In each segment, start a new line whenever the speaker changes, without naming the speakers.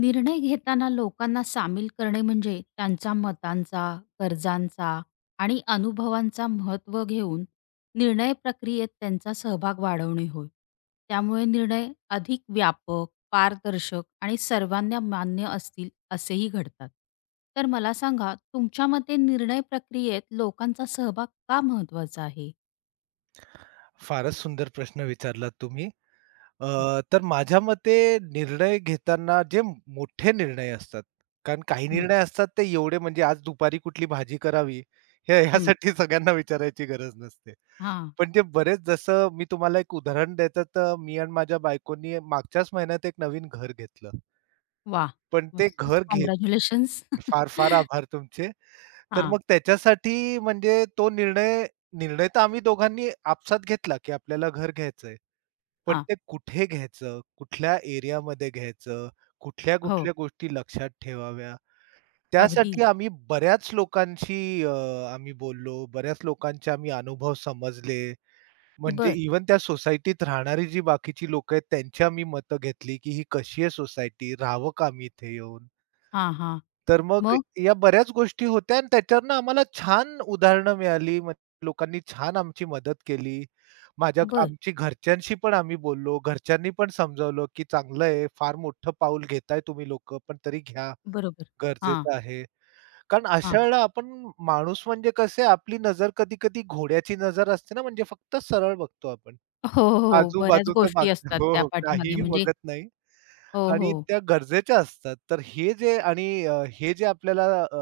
निर्णय घेताना लोकांना सामील करणे म्हणजे त्यांच्या मतांचा, गरजांचा आणि अनुभवांचा महत्त्व घेऊन निर्णय प्रक्रियेत त्यांचा सहभाग वाढवणे होय. त्यामुळे निर्णय अधिक व्यापक, पारदर्शक आणि सर्वांना मान्य असतील असेही घडतात. तर मला सांगा, तुमच्या मते निर्णय प्रक्रियेत लोकांचा सहभाग का महत्त्वाचा आहे?
फारच सुंदर प्रश्न विचारला तुम्ही.
हां.
अ, तर माझ्या मते निर्णय घेताना जे मोठे निर्णय असतात, कारण काही
हं,
निर्णय असतात ते एवढे म्हणजे आज दुपारी कुठली भाजी करावी, हे
हं.
ह्यासाठी सगळ्यांना विचारायची गरज नसते.
हां.
पण जे बरेच जसं मी तुम्हाला एक उदाहरण द्यायचं तर मी आणि माझ्या बायकोनी मागच्याच महिन्यात एक नवीन घर घेतलं.
वाह!
पण ते
मस्तच.
घर घेत
काँग्रॅच्युलेशन्स.
फार, फार आभार तुमचे. तर
हां,
मग त्याच्यासाठी म्हणजे तो निर्णय निर्णय तर आम्ही दोघांनी आपसात घेतला, की आपल्याला घर घ्यायचंय. पण
हां.
ते कुठे घ्यायचं, कुठल्या एरियामध्ये घ्यायचं,
हो.
कुठल्या-कुठल्या गोष्टी लक्षात ठेवाव्या.
अगदी.
त्यासाठी आम्ही बऱ्याच लोकांशी अ, आम्ही बोललो, बऱ्याच लोकांचे आम्ही अनुभव समजले. म्हणजे
बरं.
इव्हन त्या सोसायटीत राहणारी जी बाकीची लोकं आहेत त्यांची आम्ही मतं घेतली, की ही कशी आहे सोसायटी, राहावं का आम्ही इथे येऊन?
हां, हां.
तर मग
मग?
या बऱ्याच गोष्टी होत्या आणि त्याच्यावरनं आम्हाला छान उदाहरणं मिळाली. मग लोकांनी छान आमची मदत केली. माझ्या
बरं.
आमची घरच्यांशी पण आम्ही बोललो. घरच्यांनी पण समजावलं, की "चांगलं आहे, फार मोठं पाऊल घेताय तुम्ही लोकं, पण तरी घ्या,
बरोबर. हां,
गरजेचं आहे." कारण
हां.
अशा वेळेला आपण माणूस म्हणजे कसं आपली नजर कधी-कधी घोड्याची नजर असते ना, म्हणजे फक्त सरळ बघतो आपण.
हो, हो. हो, बऱ्याच
आजूबाजूचं
गोष्टी
मागतं.
असतात
हो,
त्या
हो.
पाठीमागे
काहीही
म्हणजे
बघत नाही
हो,
आणि
हो.
त्या गरजेच्या असतात. तर हे जे आणि हे जे आपल्याला अ,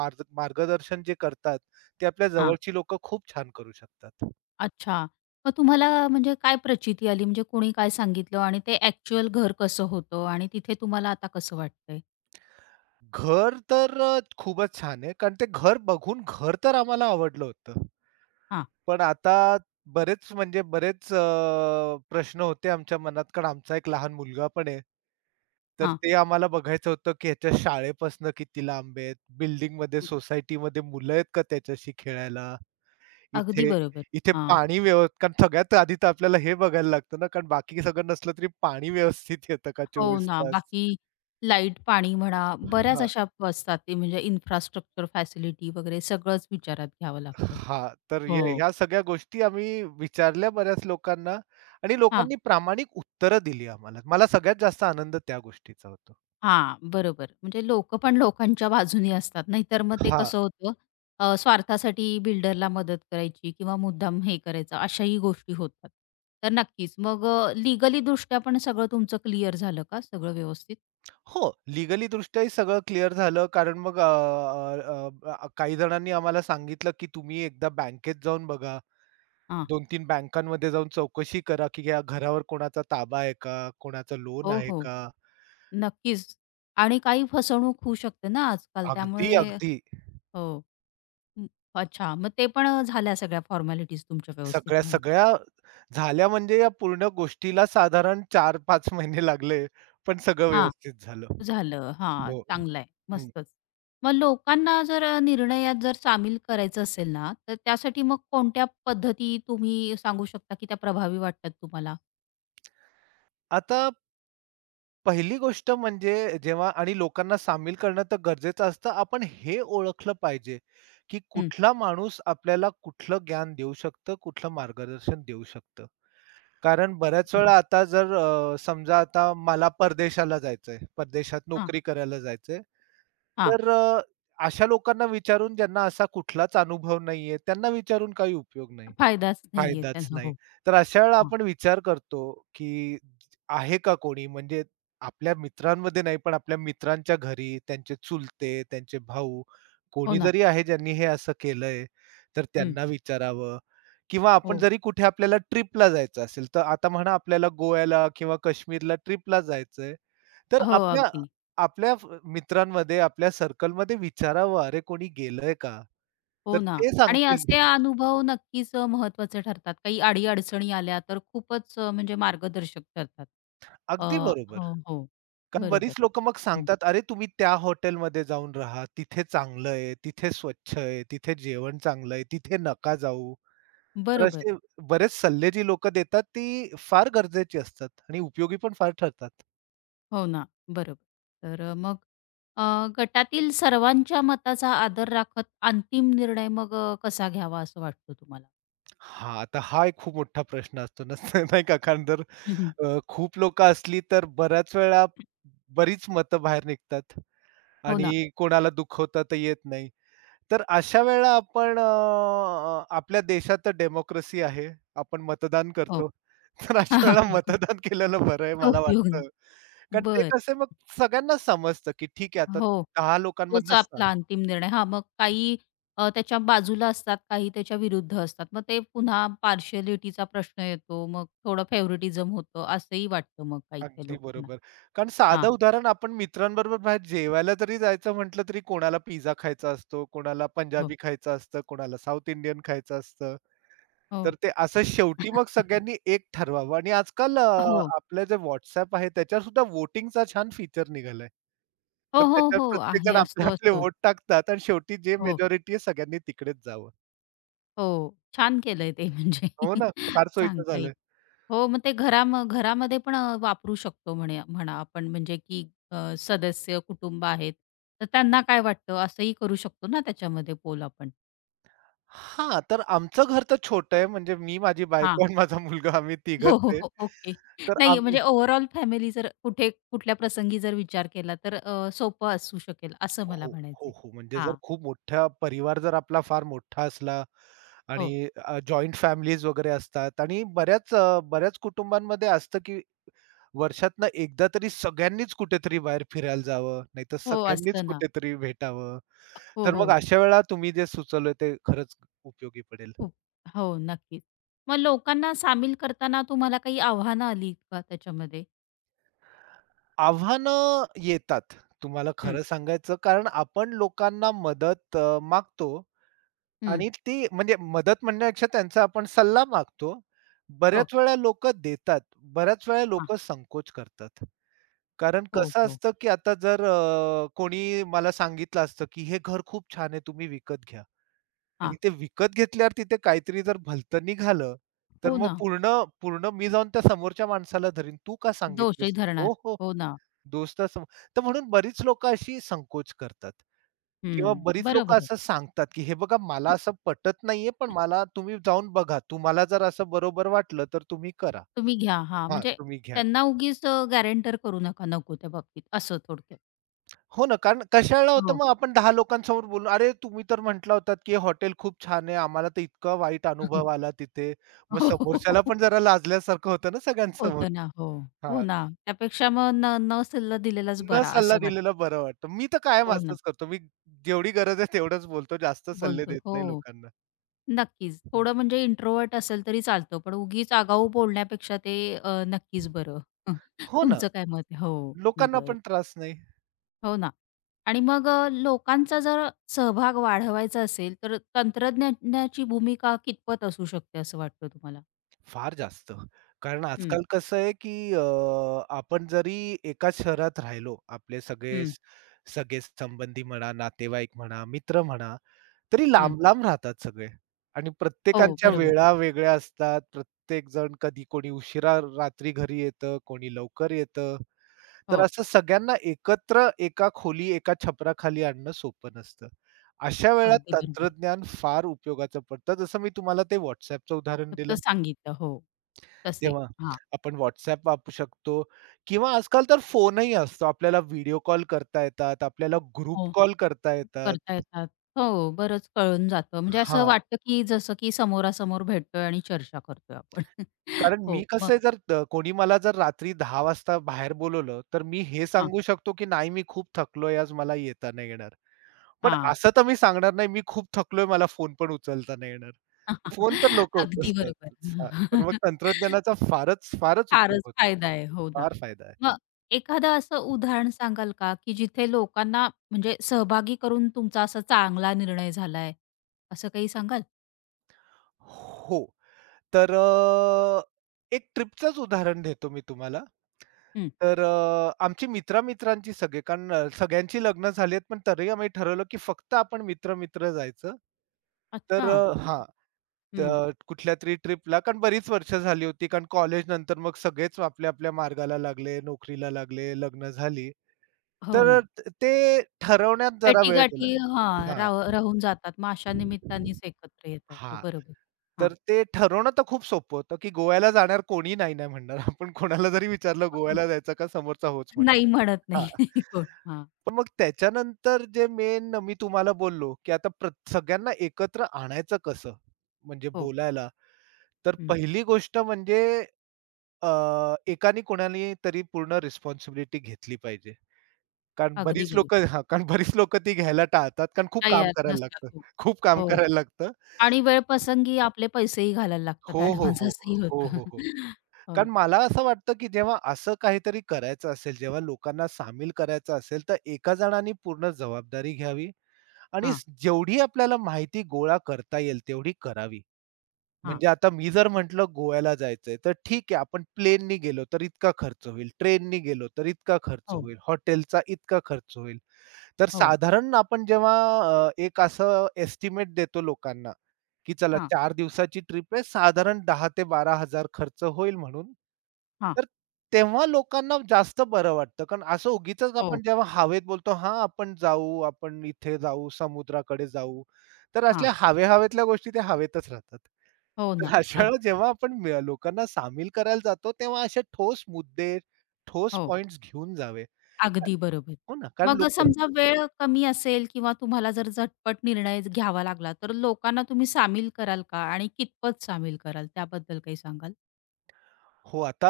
मार्ग मार्गदर्शन जे करतात, ते आपल्या
हां.
जवळची लोकं खूप छान करू शकतात.
अच्छा. मग तुम्हाला म्हणजे काय प्रचिती आली? म्हणजे कोणी काय सांगितलं आणि ते ॲक्चुअल घर कसं होतं आणि तिथे तुम्हाला आता कसं वाटतंय?
घर तर खूपच छान आहे. कारण ते घर बघून घर तर आम्हाला आवडलं होतं.
हां,
पण आता बरेच प्रश्न होते आमच्या मनात कारण आमचा एक लहान मुलगा पण आहे. तर
हां.
ते आम्हाला बघायचं होतं, की ह्याच्या शाळेपासनं किती लांब आहेत, बिल्डिंगमध्ये, सोसायटीमध्ये मुलं आहेत का त्याच्याशी खेळायला?
अगदी
इथे
बरोबर.
इथे
हां.
पाणी व्यव कारण सगळ्यात आधी तर आपल्याला हे बघायला लागतं ना, कारण बाकी सगळं नसलं तरी पाणी व्यवस्थित येतं का
हो
24
ना.
तास?
बाकी लाईट, पाणी म्हणा, बऱ्याच
हां,
अशा असतात ते म्हणजे इन्फ्रास्ट्रक्चर फॅसिलिटी वगैरे सगळंच विचारात घ्यावं लागतं.
हां. तर हे
हो.
ह्या सगळ्या गोष्टी आम्ही विचारल्या बऱ्याच लोकांना आणि लोकांनी प्रामाणिक उत्तरं दिली आम्हाला. मला सगळ्यात जास्त आनंद त्या गोष्टीचा होतो.
हां, बरोबर. म्हणजे लोकं पण लोकांच्या बाजूनी असतात. नाहीतर मग ते
हां.
कसं होतं, स्वार्थासाठी बिल्डरला मदत करायची किंवा मुद्दाम हे करायचं अशाही गोष्टी होतात. तर नक्कीच. मग लीगली दृष्ट्या पण सगळं तुमचं क्लिअर झालं का? सगळं व्यवस्थित?
हो, लीगली दृष्ट्याही सगळं क्लिअर झालं. कारण मग अ, अ, अ, अ, काही जणांनी आम्हाला सांगितलं, की तुम्ही एकदा बँकेत जाऊन बघा.
हां.
2-3 बँकांमध्ये जाऊन चौकशी करा, की या घरावर कोणाचा ताबा आहे का? कोणाचं लोन
हो,
आहे
हो.
का?
नक्कीच. आणि काही फसवणूक होऊ शकते ना आजकाल
अगदी,
त्यामुळे
अगदी
हो. हं. अच्छा. मग ते पण झाल्या सगळ्या फॉर्मॅलिटीज तुमच्या व्यवस्थित
सगळ्या
म्हणा.
सगळ्या झाल्या म्हणजे या पूर्ण गोष्टीला साधारण 4-5 महिने लागले. पण सगळं
हां.
व्यवस्थित झालं.
झालं. हां,
हो.
चांगलं आहे.
हं.
मस्तच. मग लोकांना जर निर्णयात जर सामील करायचं असेल ना, तर त्यासाठी मग कोणत्या पद्धती तुम्ही सांगू शकता, की त्या प्रभावी वाटतात तुम्हाला?
आता पहिली गोष्ट म्हणजे जेव्हा आणि लोकांना सामील करणं तर गरजेचं असतं. आपण हे ओळखलं पाहिजे, की
हं.
कुठला माणूस आपल्याला कुठलं ज्ञान देऊ शकतं, कुठलं मार्गदर्शन देऊ शकतं. कारण बऱ्याच
बरं.
वेळा आता जर समजा आता मला परदेशाला जायचंय, परदेशात
हां,
नोकरी करायला जायचंय.
हां.
तर अशा लोकांना विचारून ज्यांना असा कुठलाच अनुभव नाहीये, त्यांना विचारून काही उपयोग नाही.
फायदाच नाहीये
फायदाच
त्यांना.
नाही.
हो.
तर अशा वेळेला
हां.
आपण विचार करतो, की आहे का कोणी म्हणजे आपल्या मित्रांमध्ये नाही, पण आपल्या मित्रांच्या घरी त्यांचे चुलते, त्यांचे भाऊ
हो
कोणी
ना.
जरी आहे ज्यांनी हे असं केलंय, तर
हं.
त्यांना विचारावं किंवा आपण
हो.
जरी कुठे आपल्याला ट्रिपला जायचं असेल, तर आता म्हणा आपल्याला गोव्याला किंवा काश्मीरला ट्रिपला जायचंय, तर
हो,
आपल्या
अगदी.
आपल्या फ मित्रांमध्ये, आपल्या सर्कलमध्ये विचारावं, "अरे कोणी गेलंय का?" तर
हो ना.
ते
आणि
सांगतील.
असे अनुभव नक्कीच ठरतात. काही अडी-अडचणी आल्या तर खूपच म्हणजे मार्गदर्शक ठरतात. अ,
अगदी बरोबर.
हो, हो.
कारण
बरोबर.
बरीच लोकं मग
हं.
सांगतात, "अरे, तुम्ही त्या हॉटेलमध्ये जाऊन राहा, तिथे चांगलं आहे, तिथे स्वच्छ आहे, तिथे जेवण चांगलं आहे, तिथे नका जाऊ." तर
बरोबर.
असे बरेच सल्ले जी लोकं देतात ती फार गरजेची असतात आणि उपयोगी पण फार ठरतात.
हो ना, बरोबर. तर मग अ, गटातील सर्वांच्या मताचा आदर राखत अंतिम निर्णय मग कसा घ्यावा असं वाटतं तुम्हाला?
हां, आता हा एक खूप मोठा प्रश्न असतो ना, नाही का? कारण जर
हं, हं.
खूप लोकं असली तर बऱ्याच वेळा बरीच मतं बाहेर निघतात
हो ना.
आणि कोणाला दुखवता तर येत नाही. तर अशा वेळेला आपण आपल्या देशात तर डेमोक्रेसी आहे. आपण मतदान
हो.
करतो. तर अशा वेळेला
हो.
मतदान केलेलं बरं आहे मला
उपयोग नाही.
वाटतं. कारण ते
बरं.
कसं मग सगळ्यांनाच समजतं, की ठीक आहे आता
हो.
10
तोच
लोकांमधनं 6
आपला अंतिम निर्णय. हां, मग काही त्याच्या बाजूला असतात, काही त्याच्या विरुद्ध असतात. मग ते पुन्हा पार्शियलिटीचा प्रश्न येतो. मग थोडं फेव्हरेटिझम होतं असंही वाटतं मग काही-काही
अगदी
लोकांना.
बरोबर. कारण
हां.
साधं उदाहरण आपण मित्रांबरोबर बाहेर जेवायला जरी जायचं म्हटलं, तरी कोणाला पिझ्झा खायचा असतो, कोणाला
हो.
पंजाबी खायचं असतं, कोणाला साउथ इंडियन खायचं असतं.
हो.
तर ते असं शेवटी मग सगळ्यांनी एक ठरवावं आणि आजकाल
हो.
आपलं जे WhatsApp आहे त्याच्यावर सुद्धा व्होटिंगचा छान फीचर निघालाय.
हो,
तर
हो,
त्याच्यावर
हो. आहे,
प्रत्येकजण आपले
असतो,
आपले
असतो.
व्होट टाकतात आणि शेवटी जे
हो.
मेजॉरिटी आहे सगळ्यांनी तिकडेच जावं.
हो, छान केलंय ते म्हणजे
हो ना, फार सोयीचं
सांगता येईल.
झालंय.
हो, मग ते घरामध्ये पण वापरू शकतो म्हणे म्हणा आपण, म्हणजे की सदस्य कुटुंब आहेत, तर त्यांना काय वाटतं असंही करू शकतो ना, त्याच्यामध्ये पोल आपण.
हां, तर आमचं घर तर छोटं आहे म्हणजे मी, माझी बायको
हां.
आणि माझा मुलगा आम्ही तिघंच
हो, हो,
आहे.
हो. ओके.
तर
नाही,
आम
म्हणजे ओव्हरऑल फॅमिली जर कुठे कुठल्या प्रसंगी जर विचार केला, तर सोपं असू शकेल असं मला
हो, हो,
म्हणायचंय.
हो. म्हणजे जर
हां.
खूप मोठा परिवार जर आपला फार मोठा असला
हो,
आणि जॉइंट फॅमिलीज वगैरे असतात आणि बऱ्याच कुटुंबांमध्ये असतं, की वर्षातनं एकदा तरी सगळ्यांनीच कुठेतरी बाहेर फिरायला जावं, नाहीतर
हो,
सगळ्यांनीच
असतं ना.
कुठेतरी भेटावं.
हो,
तर
हो.
मग अशा वेळा तुम्ही जे सुचवलं ते खरंच उपयोगी पडेल.
खूप. हो, नक्कीच. मग लोकांना सामील करताना तुम्हाला काही आव्हानं आली का त्याच्यामध्ये?
आव्हानं येतात, तुम्हाला
हं,
खरं सांगायचं कारण आपण लोकांना मदत मागतो
हं.
आणि ती म्हणजे मदत म्हणण्यापेक्षा त्यांचा आपण सल्ला मागतो.
हो.
बऱ्याच वेळा लोकं देतात. बऱ्याच वेळा
हां.
लोकं संकोच करतात. कारण
हो,
कसं
हो.
असतं, की आता जर कोणी मला सांगितलं असतं, की "हे घर खूप छान आहे, तुम्ही विकत घ्या."
हां.
आणि ते विकत घेतल्यावर तिथे काहीतरी जर भलतं निघालं, तर
हो
मग
ना.
पूर्ण पूर्ण मी जाऊन त्या समोरच्या माणसाला धरीन, "तू का
दोषही
सांगितलंस?" "हो,
धरणार.
हो.
हो ना.
दोस्तच तर म्हणून बरीच लोकं अशी संकोच करतात किंवा
हं.
बरीच
बरोबर
लोकं
आहे.
असं सांगतात, की "हे बघा मला असं पटत नाहीये, पण मला तुम्ही जाऊन बघा. तुम्हाला जर असं बरोबर वाटलं तर तुम्ही करा.
तुम्ही घ्या. हां,
हां,
म्हणजे
तुम्ही घ्या."
त्यांना उगीच गॅरंटर करू नका नको त्या बाबतीत असं थोडक्यात.
हो ना, कारण कशाला होतं
हो.
मग आपण 10 लोकांसमोर बोलून, "अरे, तुम्ही तर म्हटला होतात, की हे हॉटेल खूप छान आहे. आम्हाला तर इतका वाईट अनुभव आला तिथे." मग
हो,
समोरच्याला
हो.
पण जरा लाजल्यासारखं होतं ना सगळ्यांसमोर.
होतं ना. हो.
हां,
हो ना. त्यापेक्षा मग न न सल्ला दिलेलाच
न
बरा
सल्ला
असं
दिलेला
वाटतं.
बरं वाटतं. मी तर कायम
हो ना.
असंच करतो. मी जेवढी गरज आहे तेवढंच बोलतो. जास्त सल्ले
बोलतो.
देत नाही
हो.
लोकांना.
नक्कीच.
हं.
थोडं म्हणजे इंट्रोव्हर्ट असेल तरी चालतं, पण उगीच आगाऊ बोलण्यापेक्षा ते नक्कीच बरं.
हो ना,
तुमचं काय मत आहे? हो,
लोकांना
बरं.
पण त्रास नाही.
हो ना. आणि मग लोकांचा जर सहभाग वाढवायचा असेल, तर तंत्रज्ञानाची भूमिका कितपत असू शकते असं वाटतं तुम्हाला?
फार जास्त. कारण
हं,
आजकाल कसं आहे, की आपण जरी एकाच शहरात राहिलो, आपले सगळे
हं,
सगळे संबंधी म्हणा, नातेवाईक म्हणा, मित्र म्हणा, तरी
हं.
लांब-लांब राहतात सगळे आणि
हो,
प्रत्येकांच्या
बरोबर.
वेळा वेगळ्या असतात. प्रत्येकजण कधी कोणी उशिरा रात्री घरी येतं, कोणी लवकर येतं. तर
हो,
असं सगळ्यांना एकत्र एका खोली, एका छपराखाली आणणं सोपं नसतं. अशा वेळा
अगदी बरोबर.
तंत्रज्ञान फार उपयोगाचं पडतं. जसं मी तुम्हाला ते WhatsAppचं उदाहरण
फक्त
दिलं.
सांगितलं. हो, तसे.
तेव्हा
हां.
आपण WhatsApp वापरू शकतो किंवा आजकाल तर फोनही असतो. आपल्याला व्हिडिओ कॉल करता येतात, आपल्याला ग्रुप
हो.
कॉल करता येतात.
करता येतात. हो, बरंच कळून जातं. म्हणजे असं
हां,
वाटतं, की जसं की समोरासमोर भेटतोय आणि चर्चा करतोय आपण.
कारण
हो,
मी
मग
कसं आहे जर कोणी मला जर रात्री 10 वाजता बाहेर बोलवलं, तर मी हे
हां,
सांगू शकतो की "नाही, मी खूप थकलोय आज, मला येता नाही येणार." पण
हां.
असं तर मी सांगणार नाही, मी खूप थकलोय, मला फोन पण उचलता नाही येणार. फोन तर लोकं
अगदी बरोबर.
उचलतातच. हां, तर मग तंत्रज्ञानाचा फारच, फारच उपयोग
फारच
होतो.
फायदा आहे. हो ना.
फार फायदा आहे.
मग एखादं असं उदाहरण सांगाल का, की जिथे लोकांना म्हणजे सहभागी करून तुमचा असा चांगला निर्णय झालाय, असं काही सांगाल?
हो, तर एक ट्रिपचंच उदाहरण देतो मी तुम्हाला.
हं.
तर आमची मित्र-मित्रांची सगळे कारण सगळ्यांची लग्न झाली आहेत, पण तरीही आम्ही ठरवलं, की फक्त आपण मित्र-मित्र जायचं. तर
अच्छा.
हां.
हं.
तर तरी ट्रिपला कारण बरीच वर्ष झाली होती. कारण कॉलेज नंतर मग सगळेच आपल्या आपल्या मार्गाला लागले, नोकरीला लागले, लग्न झाली.
हो
तर
ना.
ते ठरवण्यात जरा वेळ गेला.
भेटीगाठी हां,
हां.
राहून जातात. मग अशा निमित्तानेच एकत्र येता येतं.
हां.
बरोबर. हां.
तर ते ठरवणं तर खूप सोपं होतं, की गोव्याला जाणार कोणी नाही नाही म्हणणार. आपण कोणाला जरी विचारलं गोव्याला जायचं का? समोरचा होच
नाही
म्हणतो.
म्हणत
हां.
नाही कोण. हां.
पण मग त्याच्यानंतर जे मेन मी तुम्हाला बोललो, की आता प्र सगळ्यांना एकत्र आणायचं कसं? म्हणजे
हो.
बोलायला. तर
हं.
पहिली गोष्ट म्हणजे एकानी कोणानी तरी पूर्ण रिस्पॉन्सिबिलिटी घेतली पाहिजे. कारण
अगदी
बरीच
बरोबर.
लोकं हां, कारण बरीच लोकं ती घ्यायला टाळतात कारण खूप काम
तयार
करायला
नसतात.
लागतं.
हो.
खूप काम
हो.
करायला लागतं.
आणि वेळप्रसंगी आपले पैसेही घालायला लागतात.
हो, हो,
ॲडव्हान्स
हो.
असंही
हो,
होतं.
हो, हो.
हो.
कारण मला असं वाटतं, की जेव्हा असं काहीतरी करायचं असेल, जेव्हा लोकांना सामील करायचं असेल, तर एका जणाने पूर्ण जबाबदारी घ्यावी आणि
हां,
स जेवढी आपल्याला माहिती गोळा करता येईल तेवढी करावी.
हां.
म्हणजे आता मी जर म्हटलं गोव्याला जायचंय, तर ठीक आहे आपण प्लेननी गेलो तर इतका खर्च होईल, ट्रेननी गेलो तर इतका खर्च
हो,
होईल, हॉटेलचा इतका खर्च होईल. तर
हो.
साधारण आपण जेव्हा एक असं एस्टिमेट देतो लोकांना, की चला
हां,
चार दिवसाची ट्रिप आहे साधारण 10,000 ते 12,000 खर्च होईल म्हणून.
हां.
तर तेव्हा लोकांना जास्त बरं वाटतं. कारण असं उगीचच
हो,
आपण जेव्हा हवेत बोलतो, "हां, आपण जाऊ, आपण इथे जाऊ, समुद्राकडे जाऊ." तर
हां.
असल्या हवे-हवेतल्या गोष्टी त्या हवेतच राहतात.
हो ना.
तर अशा वेळेला
अगदी.
जेव्हा आपण म लोकांना सामील करायला जातो, तेव्हा असे ठोस मुद्दे, ठोस
हो.
पॉइंट्स घेऊन जावे.
अगदी बरोबर.
हो ना, कारण
मग
लोक
समजा वेळ कमी असेल किंवा तुम्हाला जर झटपट निर्णय घ्यावा लागला, तर लोकांना तुम्ही सामील कराल का? आणि कितपत सामील कराल त्याबद्दल काही सांगाल?
हो, आता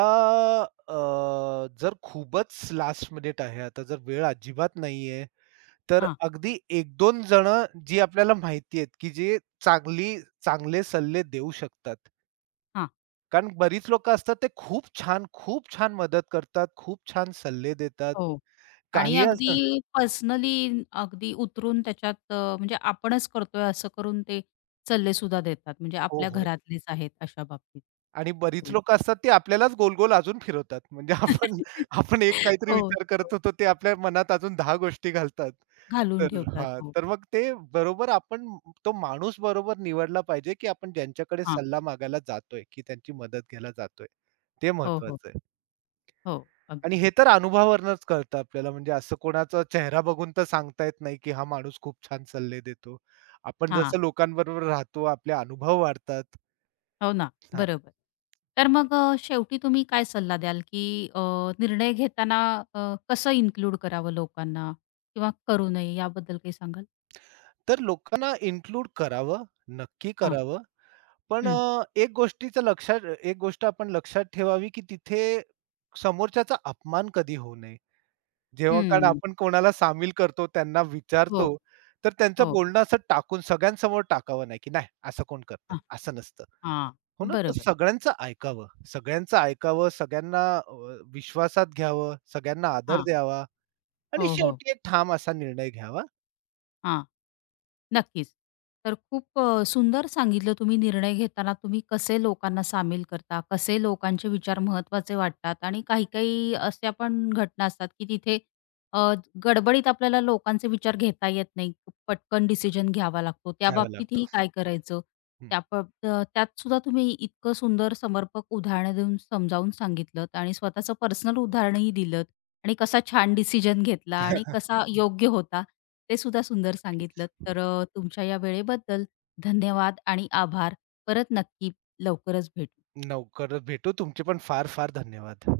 जर खूपच लास्ट मिनिट आहे, आता जर वेळ अजिबात नाहीये, तर
हां,
अगदी एक दोन जण जी आपल्याला माहिती आहेत, की जे चांगली चांगले सल्ले देऊ शकतात.
हां.
कारण बरीच लोकं असतात ते खूप छान, खूप छान मदत करतात, खूप छान सल्ले देतात.
हो. आणि
काही असं
अगदी पर्सनली अगदी उतरून त्याच्यात म्हणजे आपणच करतोय असं करून ते सल्लेसुद्धा देतात. म्हणजे
हो,
आपल्या
हो.
घरातलेच आहेत अशा बाबतीत.
आणि
हो.
बरीच
हो.
लोकं असतात ती आपल्यालाच गोल-गोल अजून फिरवतात. म्हणजे आपण आपण एक काहीतरी
हो,
विचार करत
हो.
होतो ते आपल्या मनात अजून 10 गोष्टी घालतात.
घालून
तर
ठेवतात.
हां,
हो.
तर मग ते बरोबर आपण तो माणूस बरोबर निवडला पाहिजे, की आपण ज्यांच्याकडे
हां.
सल्ला मागायला जातोय, की त्यांची मदत घ्यायला जातोय. ते
हो, हो.
महत्वाचं आहे.
हो.
आणि
अगदी.
हे तर अनुभवावरूनच कळतं आपल्याला म्हणजे असं कोणाचा चेहरा बघून तर सांगता येत नाही, की हा माणूस खूप छान सल्ले देतो. आपण
हां.
जसं लोकांबरोबर राहतो, आपले अनुभव वाढतात.
हो ना, बरोबर. तर मग शेवटी तुम्ही काय सल्ला द्याल, की अ, निर्णय घेताना कसं इन्क्लूड करावं लोकांना किंवा करू नये याबद्दल काही सांगाल?
तर लोकांना इन्क्लूड करावं, नक्की
हां.
करावं. पण
हं.
एक गोष्टीचं लक्षात एक गोष्ट आपण लक्षात ठेवावी, की तिथे समोरच्याचा अपमान कधी होऊ नये. जेव्हा कारण
हं.
आपण कोणाला सामील करतो, त्यांना
हो,
विचारतो, तर त्यांचं
हो.
बोलणं असं टाकून सगळ्यांसमोर टाकावं नाही, की "नाही, असं कोण करतं?"
हां,
असं नसतं.
हां.
हो ना? तर
बरोबर.
सगळ्यांचं ऐकावं. सगळ्यांचं ऐकावं, सगळ्यांना विश्वासात घ्यावं, सगळ्यांना आदर
हां.
द्यावा आणि
हो, हो.
शेवटी एक ठाम असा निर्णय घ्यावा
हां. नक्कीच. तर खूप सुंदर सांगितलं तुम्ही, निर्णय घेताना तुम्ही कसे लोकांना सामील करता, कसे लोकांचे विचार महत्त्वाचे वाटतात, आणि काही-काही अशा पण घटना असतात, की तिथे अ, गडबडीत आपल्याला लोकांचे विचार घेता येत नाही. पटकन डिसिजन घ्यावा लागतो. त्या
घ्यावा लागतो.
बाबतीतही काय करायचं?
हं.
त्या प त्यात सुद्धा तुम्ही इतकं सुंदर समर्पक उदाहरणं देऊन समजावून सांगितलत आणि स्वतःचं पर्सनल उदाहरणही दिलं आणि कसा छान डिसिजन घेतला आणि कसा हो. योग्य होता, ते सुद्धा सुंदर
नक्कीच.
सांगितलत. तर तुमच्या या वेळेबद्दल धन्यवाद आणि आभार. परत नक्की लवकरच भेटू.
लवकरच भेटू. तुमचे पण फार-फार धन्यवाद.